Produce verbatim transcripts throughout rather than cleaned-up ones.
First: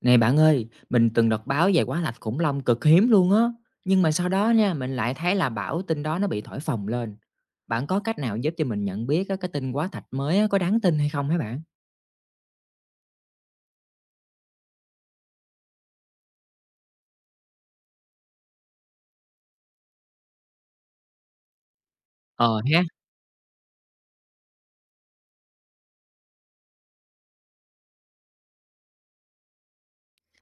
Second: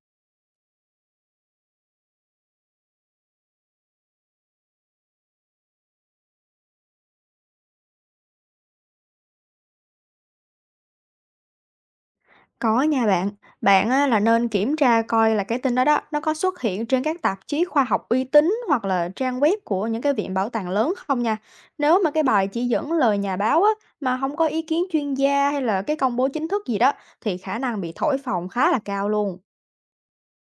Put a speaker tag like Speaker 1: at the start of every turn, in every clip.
Speaker 1: Này bạn ơi, mình từng đọc báo về quá lạch khủng long cực hiếm luôn á. Nhưng mà sau đó nha, mình lại thấy là bảo tin đó nó bị thổi phồng lên. Bạn có cách nào giúp cho mình nhận biết á, cái tin quá thạch mới á, có đáng tin hay không hả bạn?
Speaker 2: Có nha bạn, bạn á, là nên kiểm tra coi là cái tin đó đó nó có xuất hiện trên các tạp chí khoa học uy tín hoặc là trang web của những cái viện bảo tàng lớn không nha. Nếu mà cái bài
Speaker 1: Ờ
Speaker 2: chỉ
Speaker 1: ha,
Speaker 2: dẫn lời nhà báo á, mà không có ý kiến chuyên gia hay là cái công bố chính thức gì đó thì khả năng bị thổi phồng khá là cao luôn.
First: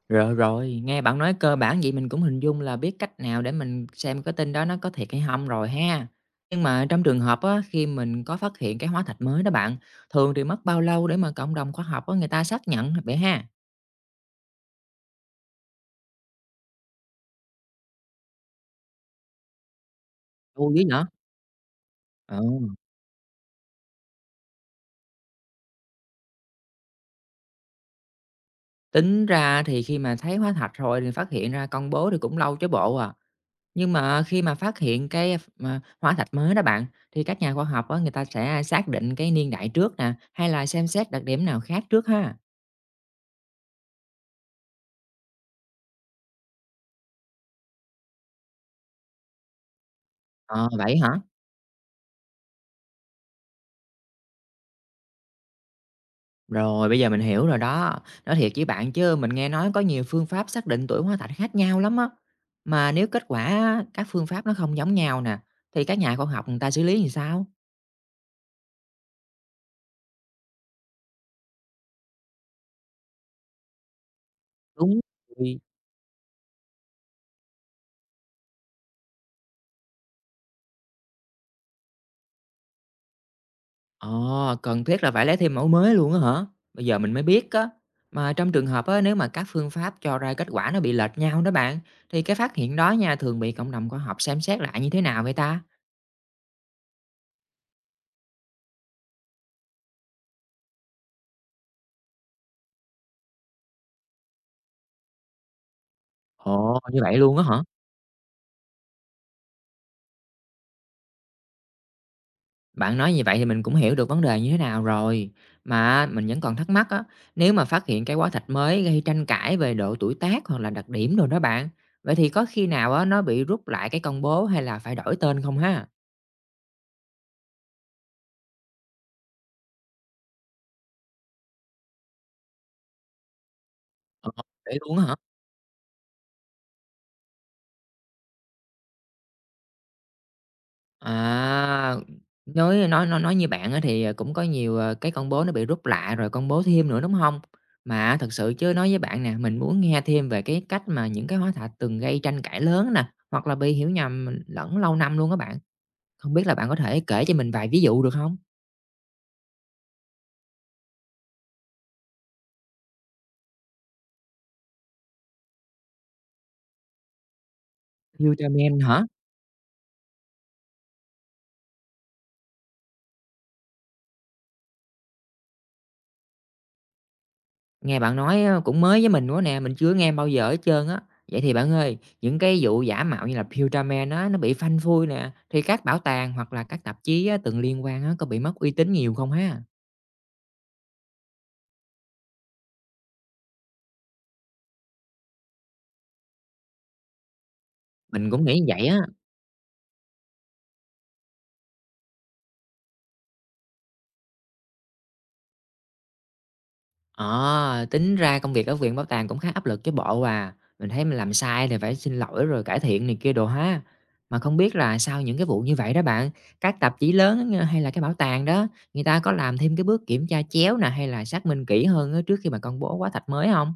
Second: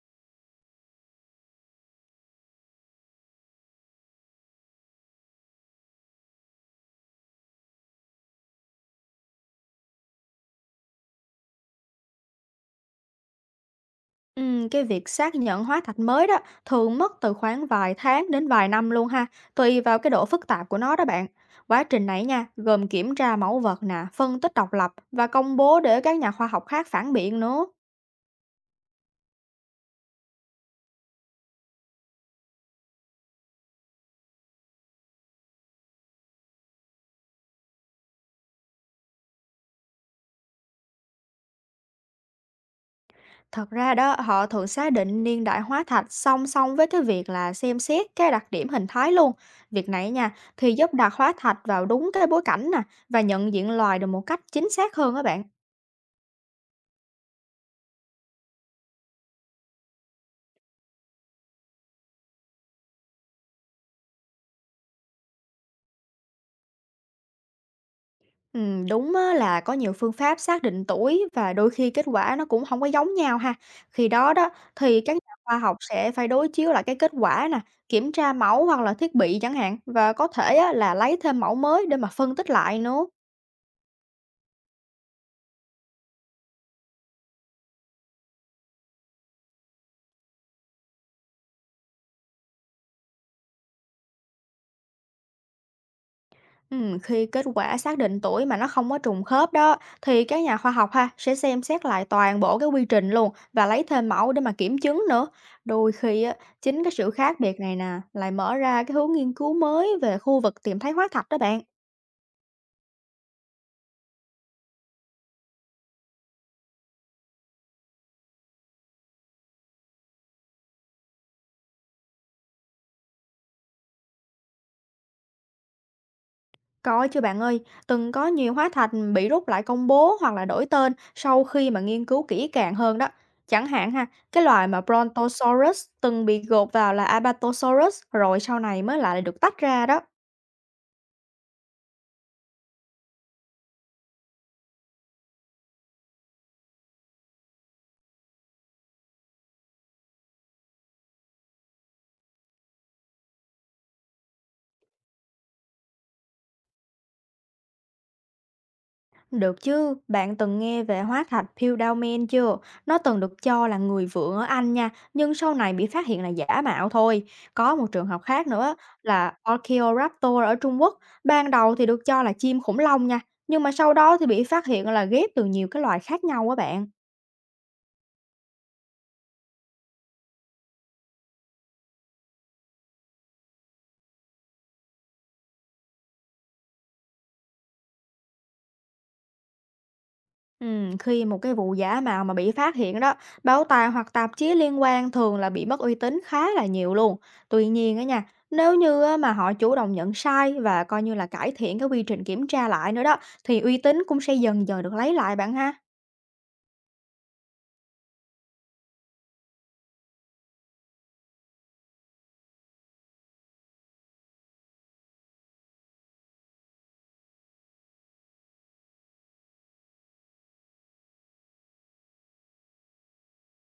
Speaker 1: rồi rồi, nghe bạn nói cơ bản vậy mình cũng hình dung là biết cách nào để mình xem cái tin đó nó có thiệt hay không rồi ha. Nhưng mà trong trường hợp á, khi mình có phát hiện cái hóa thạch mới đó bạn, thường thì mất bao lâu để mà cộng đồng khoa học á, người ta xác nhận vậy ha?
Speaker 2: Ừm, cái việc xác nhận hóa thạch mới đó thường mất từ khoảng vài tháng đến vài năm luôn ha, tùy vào cái độ phức tạp
Speaker 1: Lâu
Speaker 2: của
Speaker 1: dữ
Speaker 2: nó
Speaker 1: nhở?
Speaker 2: đó bạn. Quá trình này nha,
Speaker 1: Ừ.
Speaker 2: gồm kiểm tra mẫu vật nè, phân tích độc lập và công bố để các nhà khoa học khác phản biện nữa.
Speaker 1: Tính ra thì khi mà thấy hóa thạch rồi thì phát hiện ra công bố thì cũng lâu chứ bộ à. Nhưng mà khi mà phát hiện cái mà hóa thạch mới đó bạn, thì các nhà khoa học á, người ta sẽ xác định cái niên đại trước nè, hay là xem xét đặc điểm nào khác trước ha?
Speaker 2: Thật ra đó, họ thường xác định niên đại hóa thạch song song với cái việc là xem xét cái đặc điểm hình thái luôn. Việc này nha,
Speaker 1: Ờ,
Speaker 2: thì giúp
Speaker 1: vậy hả?
Speaker 2: đặt hóa thạch vào đúng cái bối cảnh nè và nhận diện loài được một cách chính xác hơn các bạn.
Speaker 1: Rồi, bây giờ mình hiểu rồi đó. Nói thiệt với bạn chứ mình nghe nói có nhiều phương pháp xác định tuổi hóa thạch khác nhau lắm á. Mà nếu kết quả á, các phương pháp nó không giống nhau nè, thì các nhà khoa học người ta xử lý như sao?
Speaker 2: Ừm, đúng á, là có nhiều phương pháp xác định tuổi và đôi khi kết quả nó cũng không có giống nhau ha. Khi đó đó
Speaker 1: Đúng.
Speaker 2: thì các nhà khoa học sẽ phải đối chiếu lại cái kết quả nè, kiểm tra mẫu hoặc là thiết bị chẳng hạn và có thể á, là lấy thêm mẫu mới để mà phân tích lại nữa.
Speaker 1: Ờ, cần thiết là phải lấy thêm mẫu mới luôn á hả? Bây giờ mình mới biết á. Mà trong trường hợp á, nếu mà các phương pháp cho ra kết quả nó bị lệch nhau đó bạn, thì cái phát hiện đó nha thường bị cộng đồng khoa học xem xét lại như thế nào vậy ta?
Speaker 2: Ừm, khi kết quả xác định tuổi mà nó không có trùng khớp đó thì các nhà khoa học ha, sẽ xem xét lại toàn bộ cái quy trình luôn và lấy thêm mẫu để mà kiểm chứng nữa. Đôi khi á,
Speaker 1: Ồ,
Speaker 2: chính cái
Speaker 1: như
Speaker 2: sự
Speaker 1: vậy luôn
Speaker 2: khác
Speaker 1: á
Speaker 2: biệt
Speaker 1: hả?
Speaker 2: này nè, lại mở ra cái hướng nghiên cứu mới về khu vực tìm thấy hóa thạch đó bạn.
Speaker 1: Bạn nói như vậy thì mình cũng hiểu được vấn đề như thế nào rồi. Mà mình vẫn còn thắc mắc á, nếu mà phát hiện cái quả thạch mới gây tranh cãi về độ tuổi tác hoặc là đặc điểm rồi đó bạn, vậy thì có khi nào á, nó bị rút lại cái công bố hay là phải đổi tên không ha?
Speaker 2: Có chứ bạn ơi, từng có nhiều hóa thạch bị rút lại công bố hoặc là đổi tên sau khi mà nghiên cứu kỹ càng hơn đó. Chẳng hạn ha,
Speaker 1: Ờ,
Speaker 2: cái loài
Speaker 1: vậy
Speaker 2: mà
Speaker 1: luôn á hả?
Speaker 2: Brontosaurus từng bị gộp vào là Albertosaurus rồi sau này mới lại được tách ra đó.
Speaker 1: À, nói nói nói nói như bạn á thì, ờ, cũng có nhiều, ờ, cái con bố nó bị rút lại rồi con bố thêm nữa, đúng không? Mà thật sự chứ nói với bạn nè, mình muốn nghe thêm về cái cách mà những cái hóa thạch từng gây tranh cãi lớn nè, hoặc là bị hiểu nhầm lẫn lâu năm luôn các bạn. Không biết là bạn có thể kể cho mình vài ví dụ được hông?
Speaker 2: Được chứ, bạn từng nghe về hóa thạch Piltdown chưa? Nó từng được cho là người vượng ở Anh nha, nhưng sau này bị phát hiện là giả mạo thôi. Có một trường hợp khác
Speaker 1: Future
Speaker 2: nữa
Speaker 1: Man hả?
Speaker 2: là Archaeoraptor ở Trung Quốc, ban đầu thì được cho là chim khủng long nha, nhưng mà sau đó thì bị phát hiện là ghép từ nhiều cái loài khác nhau á bạn.
Speaker 1: Nghe bạn nói á, cũng mới với mình quá nè, mình chưa nghe bao giờ hết trơn á. Vậy thì bạn ơi, những cái vụ giả mạo như là Pewdiepie á, nó bị phanh phui nè, thì các bảo tàng hoặc là các tạp chí á, từng liên quan á, có bị mất uy tín nhiều không ha?
Speaker 2: Ừm, khi một cái vụ giả mạo mà bị phát hiện đó, báo tài hoặc tạp chí liên quan thường là bị mất uy tín khá là nhiều luôn. Tuy nhiên á nha,
Speaker 1: Mình cũng nghĩ
Speaker 2: nếu
Speaker 1: vậy á.
Speaker 2: như á mà họ chủ động nhận sai và coi như là cải thiện cái quy trình kiểm tra lại nữa đó, thì uy tín cũng sẽ dần dần được lấy lại bạn ha.
Speaker 1: Ờ, tính ra công việc ở viện bảo tàng cũng khá áp lực chứ bộ à. Mình thấy mình làm sai thì phải xin lỗi rồi cải thiện này kia đồ ha. Mà không biết là sau những cái vụ như vậy đó bạn, các tạp chí lớn á, hay là cái bảo tàng đó, người ta có làm thêm cái bước kiểm tra chéo nè hay là xác minh kỹ hơn á, trước khi mà công bố quá thạch mới không?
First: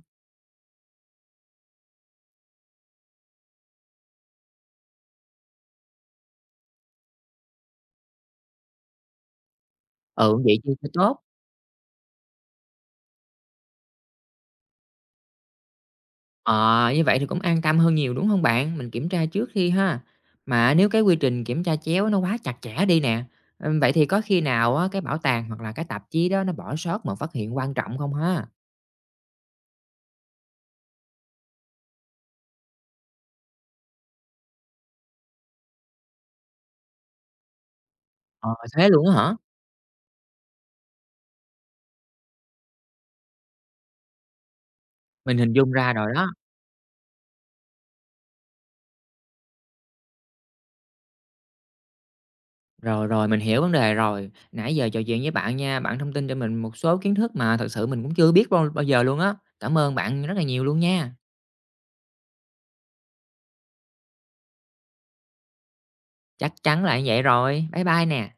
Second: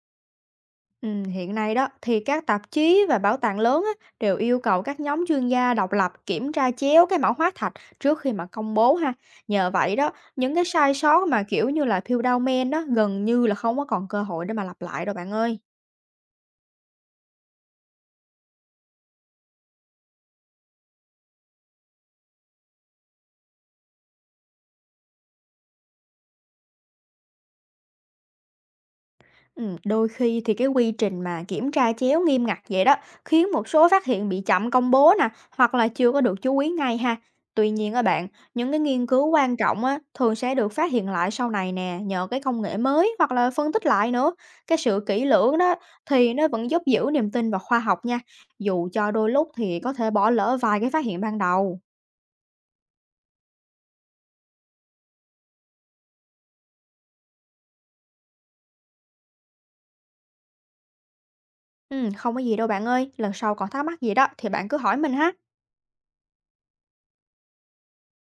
Speaker 2: Ừm, hiện nay đó thì các tạp chí và bảo tàng lớn á, đều yêu cầu các nhóm chuyên gia độc lập kiểm tra chéo cái mẫu hóa thạch trước khi mà công bố ha. Nhờ vậy đó,
Speaker 1: Ừ,
Speaker 2: những
Speaker 1: vậy
Speaker 2: cái
Speaker 1: thì sẽ
Speaker 2: sai
Speaker 1: tốt.
Speaker 2: sót mà kiểu như là Phil Dowman đó gần như là không có còn cơ hội để mà lặp lại rồi bạn ơi.
Speaker 1: Ờ, như vậy thì cũng an tâm hơn nhiều, đúng không bạn? Mình kiểm tra trước khi ha. Mà nếu cái quy trình kiểm tra chéo nó quá chặt chẽ đi nè, ừm, vậy thì có khi nào á, cái bảo tàng hoặc là cái tạp chí đó nó bỏ sót một phát hiện quan trọng không ha?
Speaker 2: Ừm, đôi khi thì cái quy trình mà kiểm tra chéo nghiêm ngặt vậy đó khiến một số phát hiện bị chậm công bố nè hoặc là chưa có được chú ý ngay ha. Tuy nhiên các bạn,
Speaker 1: Ờ,
Speaker 2: những cái
Speaker 1: thế luôn
Speaker 2: nghiên
Speaker 1: á
Speaker 2: cứu
Speaker 1: hả?
Speaker 2: quan trọng á, thường sẽ được phát hiện lại sau này nè nhờ cái công nghệ mới hoặc là phân tích lại nữa. Cái sự kỹ
Speaker 1: Mình hình
Speaker 2: lưỡng
Speaker 1: dung
Speaker 2: đó
Speaker 1: ra rồi đó.
Speaker 2: thì nó vẫn giúp giữ niềm tin vào khoa học nha. Dù cho đôi lúc thì có thể bỏ lỡ vài cái phát hiện ban đầu.
Speaker 1: Rồi, rồi, mình hiểu vấn đề rồi. Nãy giờ trò chuyện với bạn nha, bạn thông tin cho mình một số kiến thức mà thật sự mình cũng chưa biết bao bao giờ luôn á. Cảm ơn bạn rất là nhiều luôn nha.
Speaker 2: Ừm, không có gì đâu bạn ơi, lần sau còn thắc mắc gì đó thì bạn cứ hỏi mình ha.
Speaker 1: Chắc chắn là như vậy rồi. Bye bye nè.